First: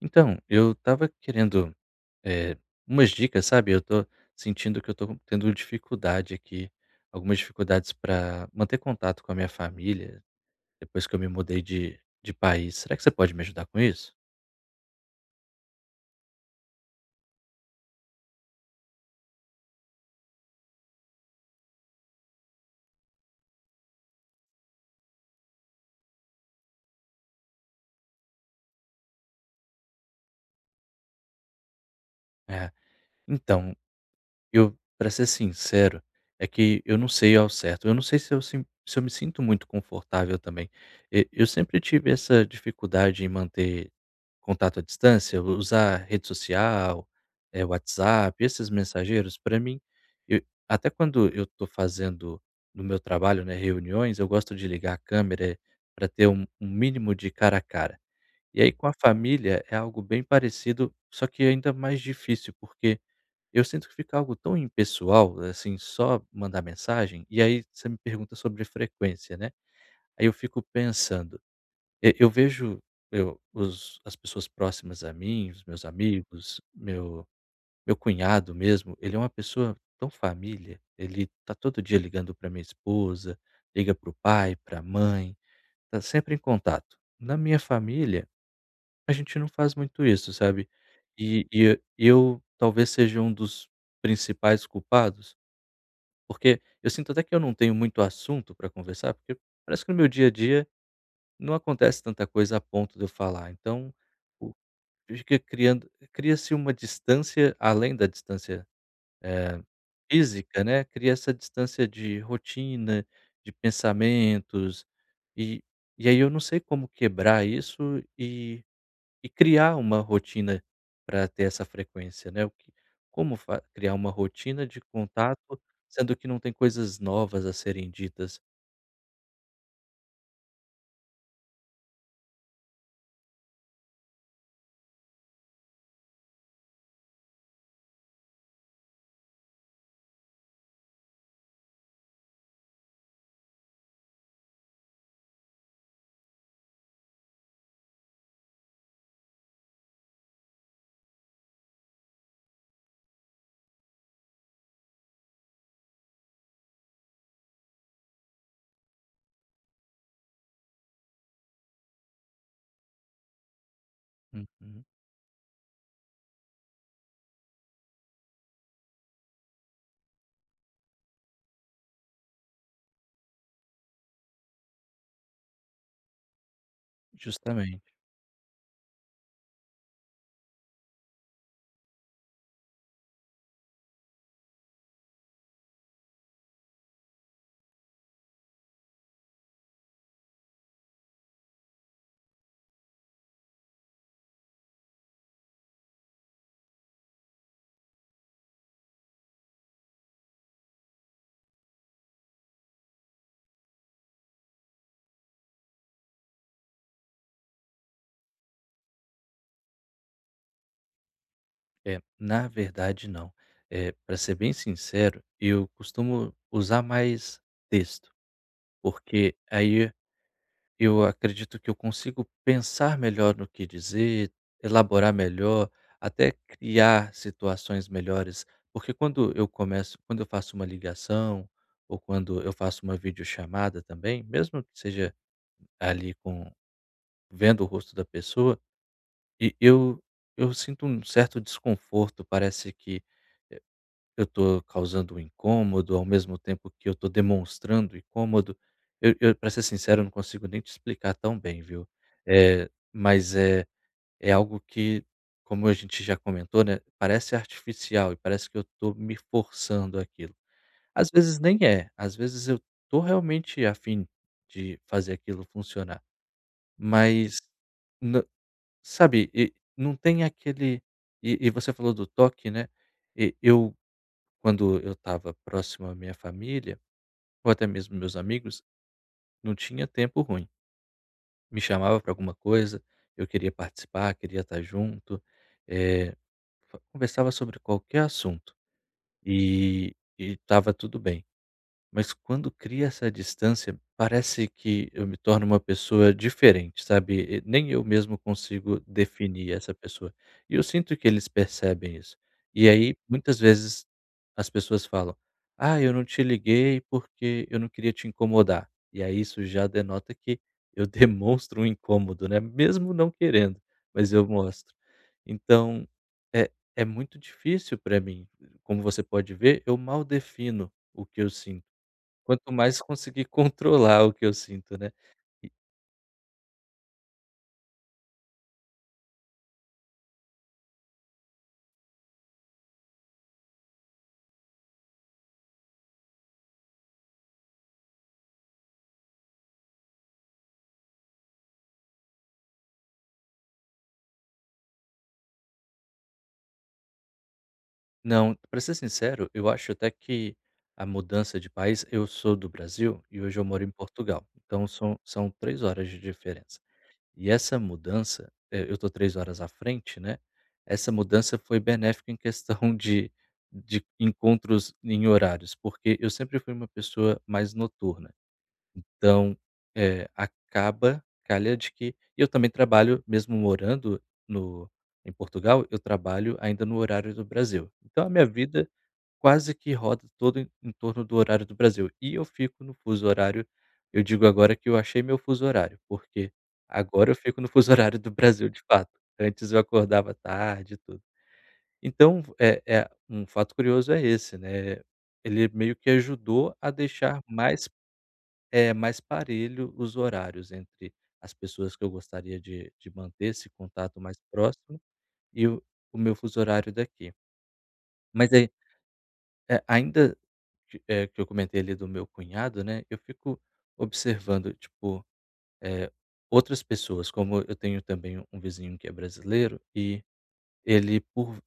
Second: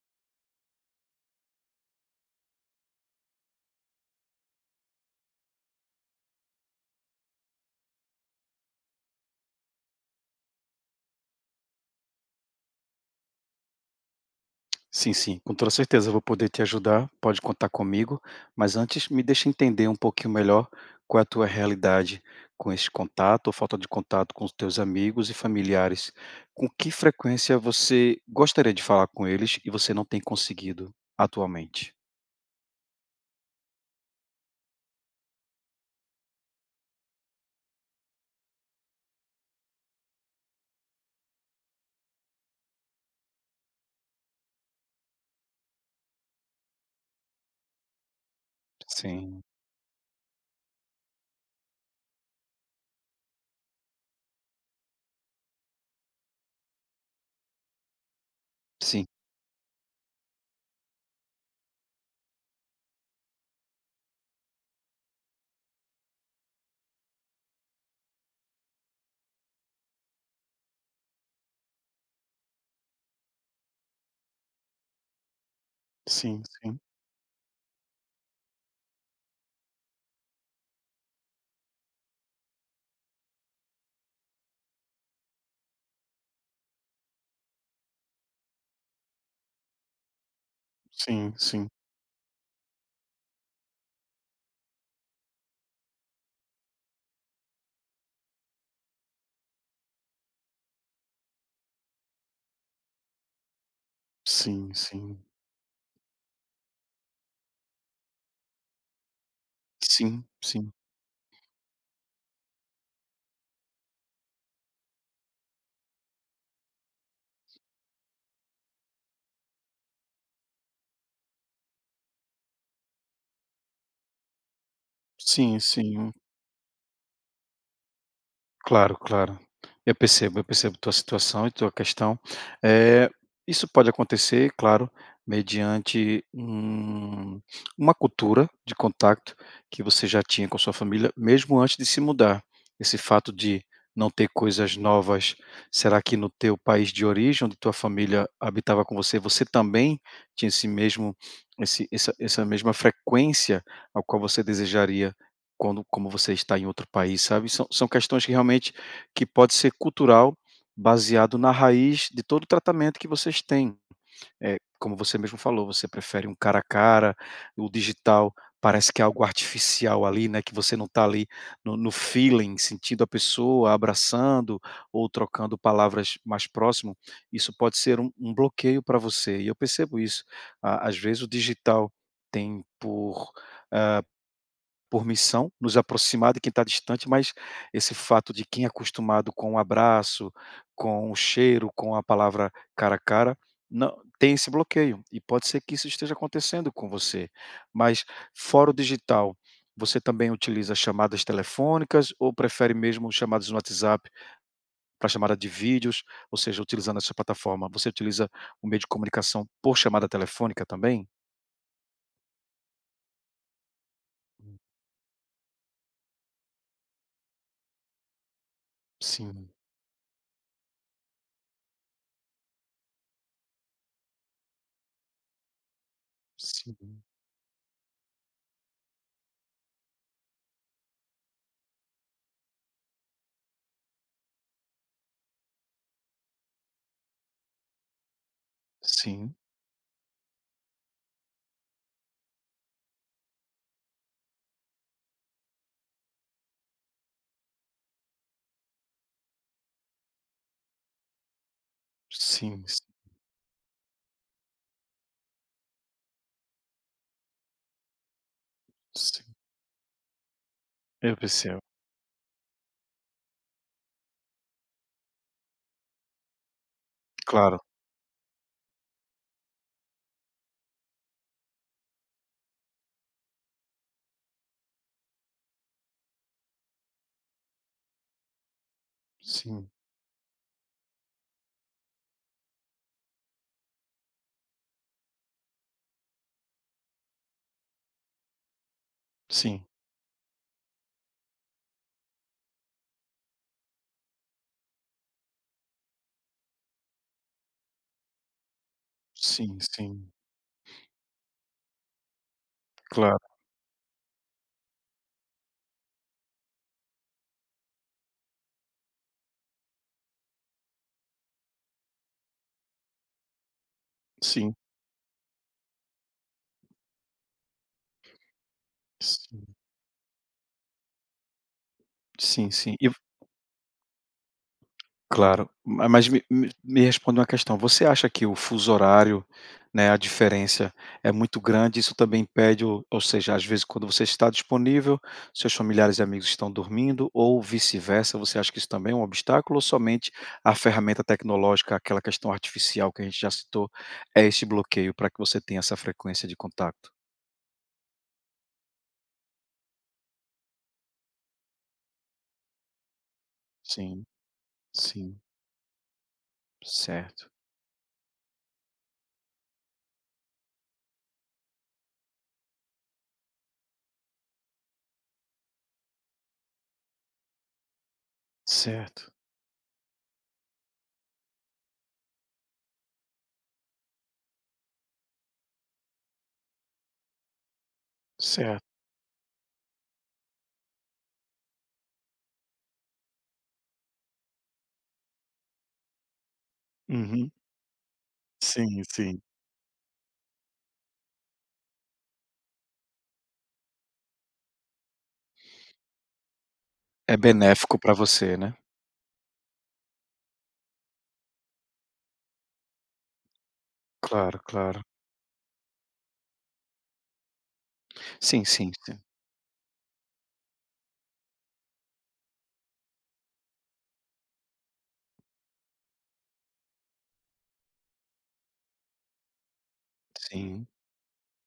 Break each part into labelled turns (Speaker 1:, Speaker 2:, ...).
Speaker 1: Então, eu estava querendo, eh, umas dicas, sabe, eu tô sentindo que eu tô tendo dificuldade aqui, algumas dificuldades para manter contato com a minha família, depois que eu me mudei de país. Será que você pode me ajudar com isso?
Speaker 2: Sim, sim, com toda certeza eu vou poder te ajudar, pode contar comigo, mas antes me deixa entender um pouquinho melhor qual é a tua realidade com esse contato ou falta de contato com os teus amigos e familiares. Com que frequência você gostaria de falar com eles e você não tem conseguido atualmente?
Speaker 1: É, então, eu para ser sincero, é que eu não sei ao certo, eu não sei se eu me sinto muito confortável também. E eu sempre tive essa dificuldade em manter contato à distância, usar rede social, WhatsApp, esses mensageiros,
Speaker 2: Sim,
Speaker 1: para mim eu até quando eu estou fazendo no meu trabalho, né, reuniões, eu gosto de ligar a câmera para ter um mínimo de cara a cara. E aí com a
Speaker 2: sim,
Speaker 1: família é algo bem parecido, só que ainda mais difícil, porque eu sinto que fica algo tão impessoal, assim, só mandar mensagem, e aí você me pergunta sobre frequência, né. Aí eu fico pensando, e eu vejo eu os as pessoas próximas a mim, os meus
Speaker 2: sim,
Speaker 1: amigos,
Speaker 2: sim,
Speaker 1: meu cunhado mesmo, ele é uma pessoa tão família, ele tá todo dia ligando para minha esposa, liga para o pai, para a mãe, tá sempre em contato. Na minha família, a gente não faz muito isso, sabe.
Speaker 2: sim,
Speaker 1: E
Speaker 2: sim,
Speaker 1: e eu talvez seja um dos principais culpados, porque eu sinto até que eu não tenho muito assunto para conversar, porque parece que no meu dia a dia não acontece tanta coisa a ponto de eu falar. Então, o
Speaker 2: sim,
Speaker 1: fica criando cria-se uma distância, além da distância
Speaker 2: sim,
Speaker 1: física,
Speaker 2: sim,
Speaker 1: né, cria essa distância de rotina, de pensamentos, e aí eu não sei como quebrar isso e criar uma rotina para ter essa frequência, né. O que como fa criar uma rotina de
Speaker 2: sim,
Speaker 1: contato,
Speaker 2: sim, sim.
Speaker 1: sendo que não tem coisas novas a serem ditas?
Speaker 2: Claro, claro. Eu percebo tua situação e tua questão. Eh, isso pode acontecer, claro, mediante uma cultura de contato que você já tinha com sua família, mesmo antes de se mudar. Esse fato de não ter coisas novas, será que no teu país de origem, onde tua família habitava com você, você também tinha esse mesmo esse essa essa mesma frequência ao qual você desejaria quando como você está em outro país, sabe, são questões que realmente que pode ser cultural, baseado na raiz de todo o tratamento que vocês têm.
Speaker 1: Uhum.
Speaker 2: Como você mesmo falou, você prefere um cara a cara, o digital parece que é algo artificial ali, né, que você não está ali no feeling, sentindo a pessoa, abraçando ou trocando palavras mais próximo, isso pode
Speaker 1: Justamente.
Speaker 2: ser um bloqueio para você, e eu percebo isso. A Às vezes o digital tem por, ah, por missão, nos aproximar de quem está distante, mas esse fato de quem é acostumado com o abraço, com o cheiro, com a palavra cara a cara, não tem esse bloqueio, e pode ser que isso esteja acontecendo com você. Mas fora o digital, você também utiliza chamadas telefônicas ou prefere mesmo chamadas no WhatsApp para chamada de vídeos, ou seja, utilizando essa plataforma, você utiliza o meio de comunicação por chamada telefônica também?
Speaker 1: É, na verdade não. É, para ser bem sincero, eu costumo usar mais texto, porque
Speaker 2: Sim,
Speaker 1: aí eu acredito que eu consigo pensar melhor no que dizer, elaborar melhor, até
Speaker 2: sim,
Speaker 1: criar situações melhores, porque quando eu faço uma ligação, ou quando eu faço uma videochamada também, mesmo que seja ali com vendo o rosto da pessoa,
Speaker 2: sim,
Speaker 1: e eu sinto um certo desconforto, parece que, eh, eu estou causando um incômodo, ao mesmo tempo que eu estou demonstrando incômodo. Eu pra ser sincero, eu não consigo nem te explicar tão bem, viu.
Speaker 2: sim,
Speaker 1: é mas é é algo que, como a gente já comentou, né, parece artificial e parece que eu estou me
Speaker 2: sim.
Speaker 1: forçando aquilo. Às
Speaker 2: Eu
Speaker 1: vezes nem
Speaker 2: percebo,
Speaker 1: é, às vezes eu estou realmente a fim de fazer aquilo funcionar, mas,
Speaker 2: claro,
Speaker 1: sabe, e não tem aquele. E você falou do toque, né, e eu quando eu estava próximo à minha família, ou até mesmo meus amigos, não
Speaker 2: sim,
Speaker 1: tinha tempo ruim. Me chamava para alguma coisa, eu queria participar, queria estar junto, eh, fa conversava sobre qualquer assunto,
Speaker 2: sim,
Speaker 1: e estava tudo bem. Mas quando cria essa distância, parece que eu me torno uma pessoa diferente, sabe? E nem eu mesmo consigo definir
Speaker 2: sim,
Speaker 1: essa
Speaker 2: sim,
Speaker 1: pessoa. E eu sinto que eles percebem isso. E aí,
Speaker 2: claro,
Speaker 1: muitas vezes, as pessoas falam: "Ah, eu não te liguei porque eu não queria te incomodar." E aí, isso já denota que eu demonstro um incômodo, né? Mesmo não querendo, mas eu
Speaker 2: sim,
Speaker 1: mostro. Então, é, é muito difícil para mim. Como você pode
Speaker 2: sim,
Speaker 1: ver, eu mal defino o que eu sinto,
Speaker 2: sim,
Speaker 1: quanto
Speaker 2: sim,
Speaker 1: mais
Speaker 2: e
Speaker 1: conseguir controlar o que eu sinto, né.
Speaker 2: claro,
Speaker 1: E
Speaker 2: ma mas me responde uma questão, você acha que o fuso horário, né, a diferença é muito grande, isso também impede ou seja, às vezes quando você está disponível, seus familiares e amigos estão dormindo ou vice-versa, você acha que isso também é um obstáculo ou somente a ferramenta tecnológica, aquela questão artificial que a gente já citou, é esse bloqueio para que você tenha essa frequência de contato?
Speaker 1: não, pra ser sincero, eu acho até que a mudança de país, eu sou do Brasil e hoje eu moro em
Speaker 2: Sim.
Speaker 1: Portugal, então são
Speaker 2: Sim,
Speaker 1: são 3 horas de diferença.
Speaker 2: certo,
Speaker 1: E essa mudança, eu tô 3 horas à frente, né, essa mudança foi benéfica em questão de encontros em horários, porque eu sempre fui uma pessoa mais noturna.
Speaker 2: certo,
Speaker 1: Então, acaba, calha de que e eu também trabalho, mesmo morando no em Portugal, eu trabalho ainda no horário do Brasil. Então a minha
Speaker 2: certo.
Speaker 1: vida quase que roda todo em torno do horário do Brasil. E eu fico no fuso horário, eu digo agora que eu achei meu fuso horário, porque agora eu
Speaker 2: Uhum.
Speaker 1: fico no fuso horário do Brasil de
Speaker 2: Sim,
Speaker 1: fato.
Speaker 2: sim.
Speaker 1: Antes eu acordava tarde e tudo. Então, é, um fato curioso é esse, né, ele meio que ajudou a
Speaker 2: É
Speaker 1: deixar mais,
Speaker 2: benéfico para você, né.
Speaker 1: é mais parelho os horários entre as pessoas que eu gostaria de manter esse contato mais
Speaker 2: Claro, claro.
Speaker 1: próximo e o meu fuso horário daqui. Mas
Speaker 2: Sim,
Speaker 1: aí,
Speaker 2: sim, sim.
Speaker 1: ainda que, que eu comentei ali do meu cunhado, né, eu fico observando, tipo, eh, outras pessoas, como eu tenho também um vizinho que é brasileiro e
Speaker 2: Sim,
Speaker 1: ele por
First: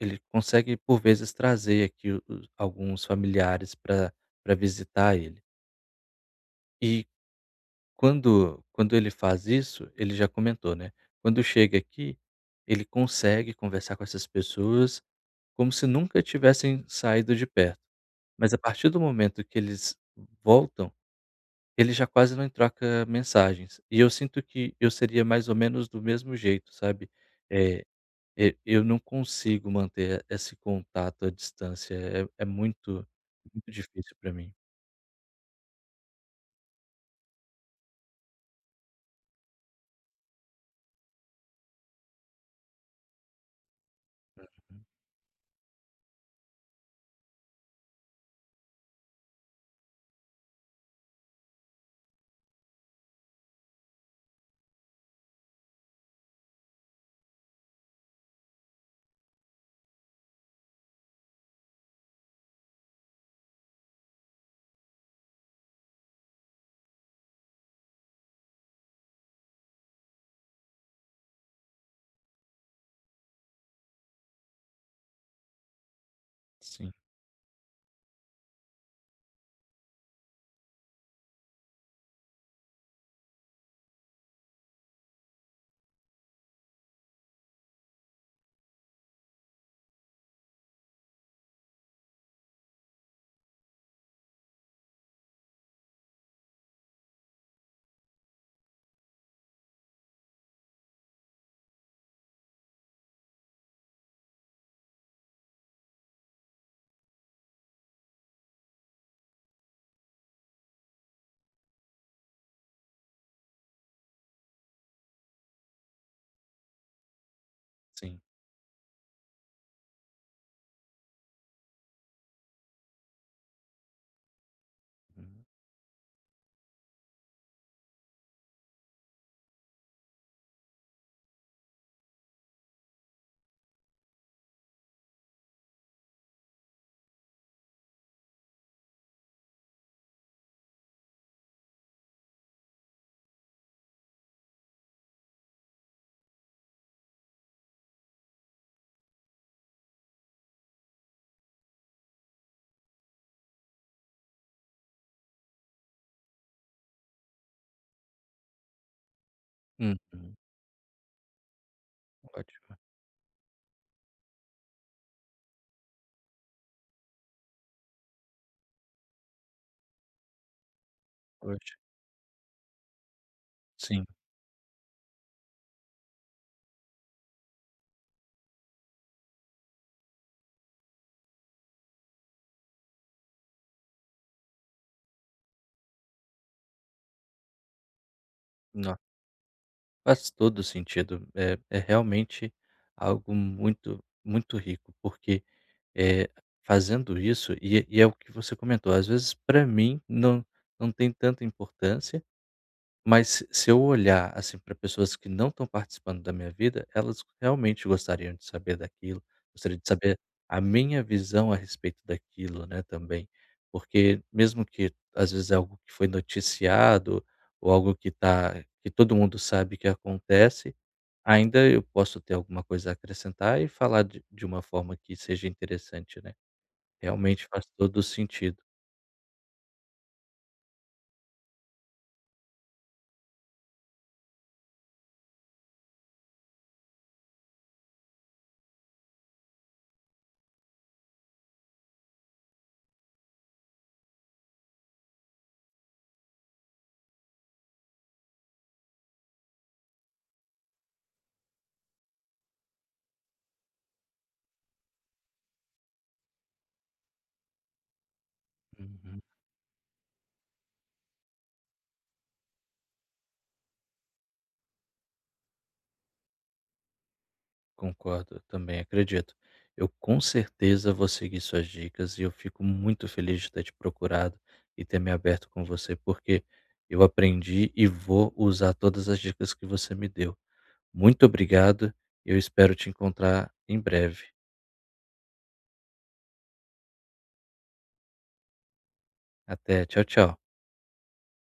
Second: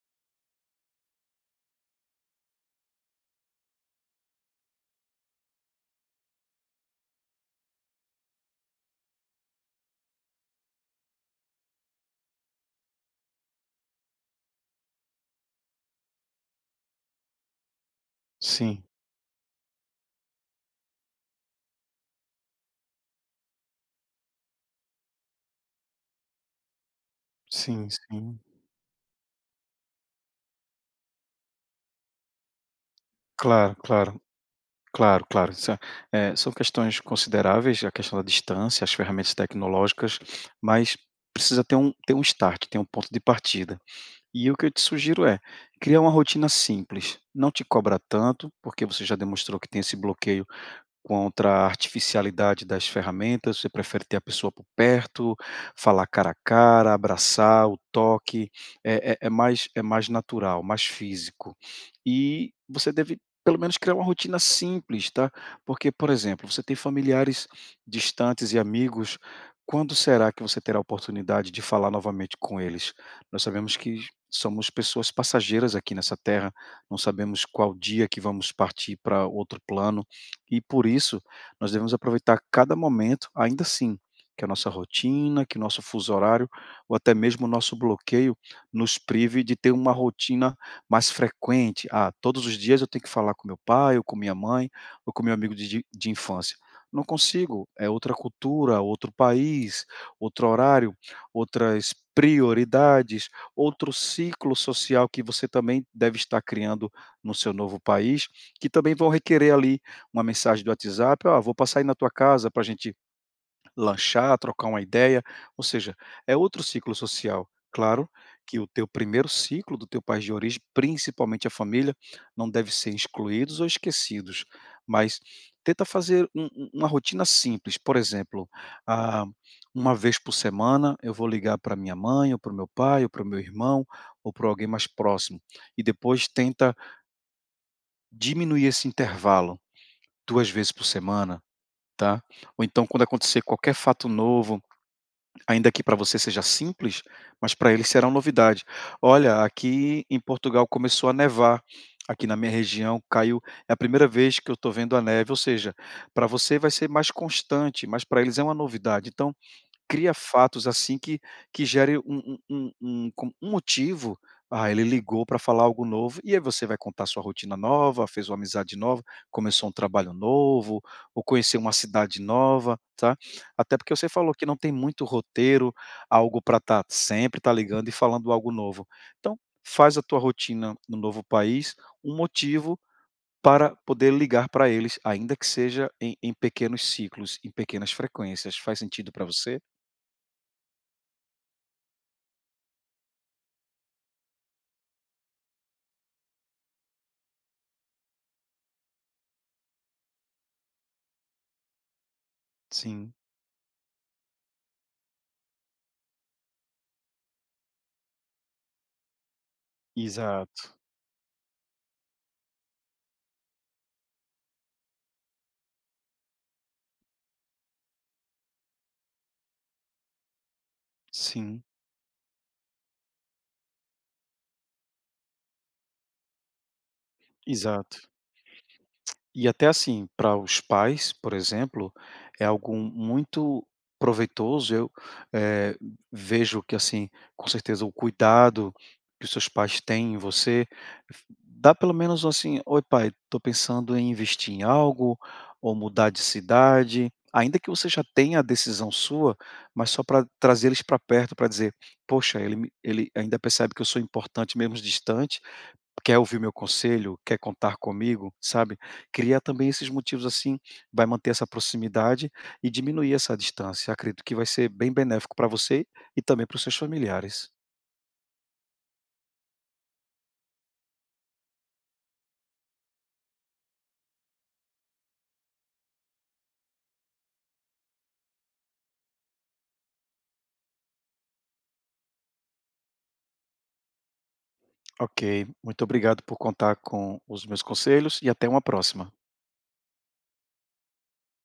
Speaker 1: ele consegue por vezes trazer aqui o os alguns familiares para visitar ele. E quando ele faz isso, ele já comentou, né, quando chega aqui, ele consegue conversar com essas pessoas como se nunca tivessem saído de perto. Mas a
Speaker 2: sim,
Speaker 1: partir do momento que eles voltam, ele já quase não troca mensagens. E eu sinto que eu seria mais ou menos do mesmo jeito, sabe. é
Speaker 2: sim, sim.
Speaker 1: e eu não consigo manter esse contato à distância, é muito, muito
Speaker 2: Claro,
Speaker 1: difícil
Speaker 2: claro,
Speaker 1: para mim.
Speaker 2: claro, claro. Isso é são questões consideráveis, a questão da distância, as ferramentas tecnológicas, mas precisa ter ter um start, ter um ponto de partida. E o que eu te sugiro é criar uma rotina simples, não te cobra tanto, porque você já demonstrou que tem esse bloqueio contra a artificialidade das ferramentas, você prefere ter a pessoa por perto, falar cara a cara, abraçar, o toque, é mais natural, mais físico. E você deve pelo menos criar uma rotina simples, tá, porque, por exemplo, você tem familiares distantes e amigos, quando será que você terá a oportunidade de falar novamente com eles? Nós sabemos que somos pessoas passageiras aqui nessa terra,
Speaker 1: Sim,
Speaker 2: não sabemos qual dia que vamos partir para outro plano, e por isso, nós devemos aproveitar cada momento, ainda assim, que a nossa rotina, que o nosso fuso horário, ou até mesmo o nosso bloqueio, nos prive de ter uma rotina mais frequente. Ah, todos os dias eu tenho que falar com meu pai, ou com minha mãe, ou com meu amigo de infância. Não consigo, é outra cultura, outro país, outro horário, outras prioridades, outro ciclo social que você também deve estar criando no seu novo país, que também vão requerer ali uma mensagem do WhatsApp: "Ó, vou passar aí na tua casa para a gente lanchar, trocar uma ideia", ou seja, é outro ciclo social. Claro
Speaker 1: sim.
Speaker 2: que o teu primeiro ciclo do teu país de origem, principalmente a família, não deve ser excluídos ou esquecidos, mas
Speaker 1: Uhum.
Speaker 2: tenta fazer um um uma rotina simples, por exemplo, ah, uma vez por semana eu vou ligar para minha mãe ou para o meu pai ou para o meu irmão ou para alguém mais próximo, e depois tenta diminuir esse intervalo, 2 vezes por semana. Tá? Ou então quando acontecer qualquer fato novo, ainda que para você seja simples, mas para eles será uma novidade. "Olha, aqui em Portugal começou a nevar, aqui na minha região caiu é a primeira vez que eu estou vendo a neve", ou seja, para você vai ser mais constante, mas para eles é uma novidade. Então
Speaker 1: Uhum.
Speaker 2: cria fatos, assim, que gere um um
Speaker 1: Ótimo,
Speaker 2: um um com um motivo, ah, ele ligou para falar algo novo, e aí você vai contar sua rotina nova, fez uma amizade nova, começou um trabalho novo, ou conheceu uma
Speaker 1: ótimo.
Speaker 2: cidade nova, tá. Até porque
Speaker 1: Sim.
Speaker 2: você falou que não tem muito roteiro, algo para estar sempre tá ligando e falando algo novo. Então, faz a tua rotina no novo país um motivo para poder ligar para eles, ainda que seja em pequenos ciclos, em pequenas frequências. Faz
Speaker 1: Não,
Speaker 2: sentido para você?
Speaker 1: faz todo sentido. É, é realmente algo muito, muito rico, porque é, fazendo isso, e é o que você comentou, às vezes para mim não, não tem tanta importância,
Speaker 2: Sim,
Speaker 1: mas se eu olhar, assim, para pessoas que não estão participando da minha vida, elas realmente gostariam de saber daquilo, gostariam de saber a
Speaker 2: exato.
Speaker 1: minha visão a respeito daquilo, né, também. Porque mesmo que às vezes é algo que foi noticiado ou algo que tá que todo mundo sabe que acontece, ainda
Speaker 2: Sim,
Speaker 1: eu posso ter alguma coisa a acrescentar e falar de uma forma que seja interessante, né. Realmente faz
Speaker 2: exato.
Speaker 1: todo sentido.
Speaker 2: E até assim, para os pais, por exemplo, é algo muito proveitoso. Eu, eh, vejo que assim, com certeza o cuidado que os seus pais têm em você, dá pelo menos assim, oi pai, estou pensando em investir em algo ou mudar de cidade, ainda que você já tenha a decisão sua, mas só para trazer eles para perto, para dizer, poxa, ele ainda percebe que eu sou importante mesmo distante. Quer ouvir meu conselho, quer contar comigo, sabe?
Speaker 1: Uhum.
Speaker 2: Criar também esses motivos assim, vai manter essa proximidade e diminuir essa distância. Acredito que vai ser bem benéfico para você e também para os seus familiares.
Speaker 1: Concordo, eu também acredito. Eu com certeza vou seguir suas dicas e eu fico muito feliz de ter te procurado e ter me aberto com você, porque eu aprendi e vou usar todas as dicas que você me deu. Muito obrigado, eu espero te encontrar em breve.
Speaker 2: Ok, muito obrigado por contar com os meus conselhos e até uma próxima.
Speaker 1: Até, tchau, tchau.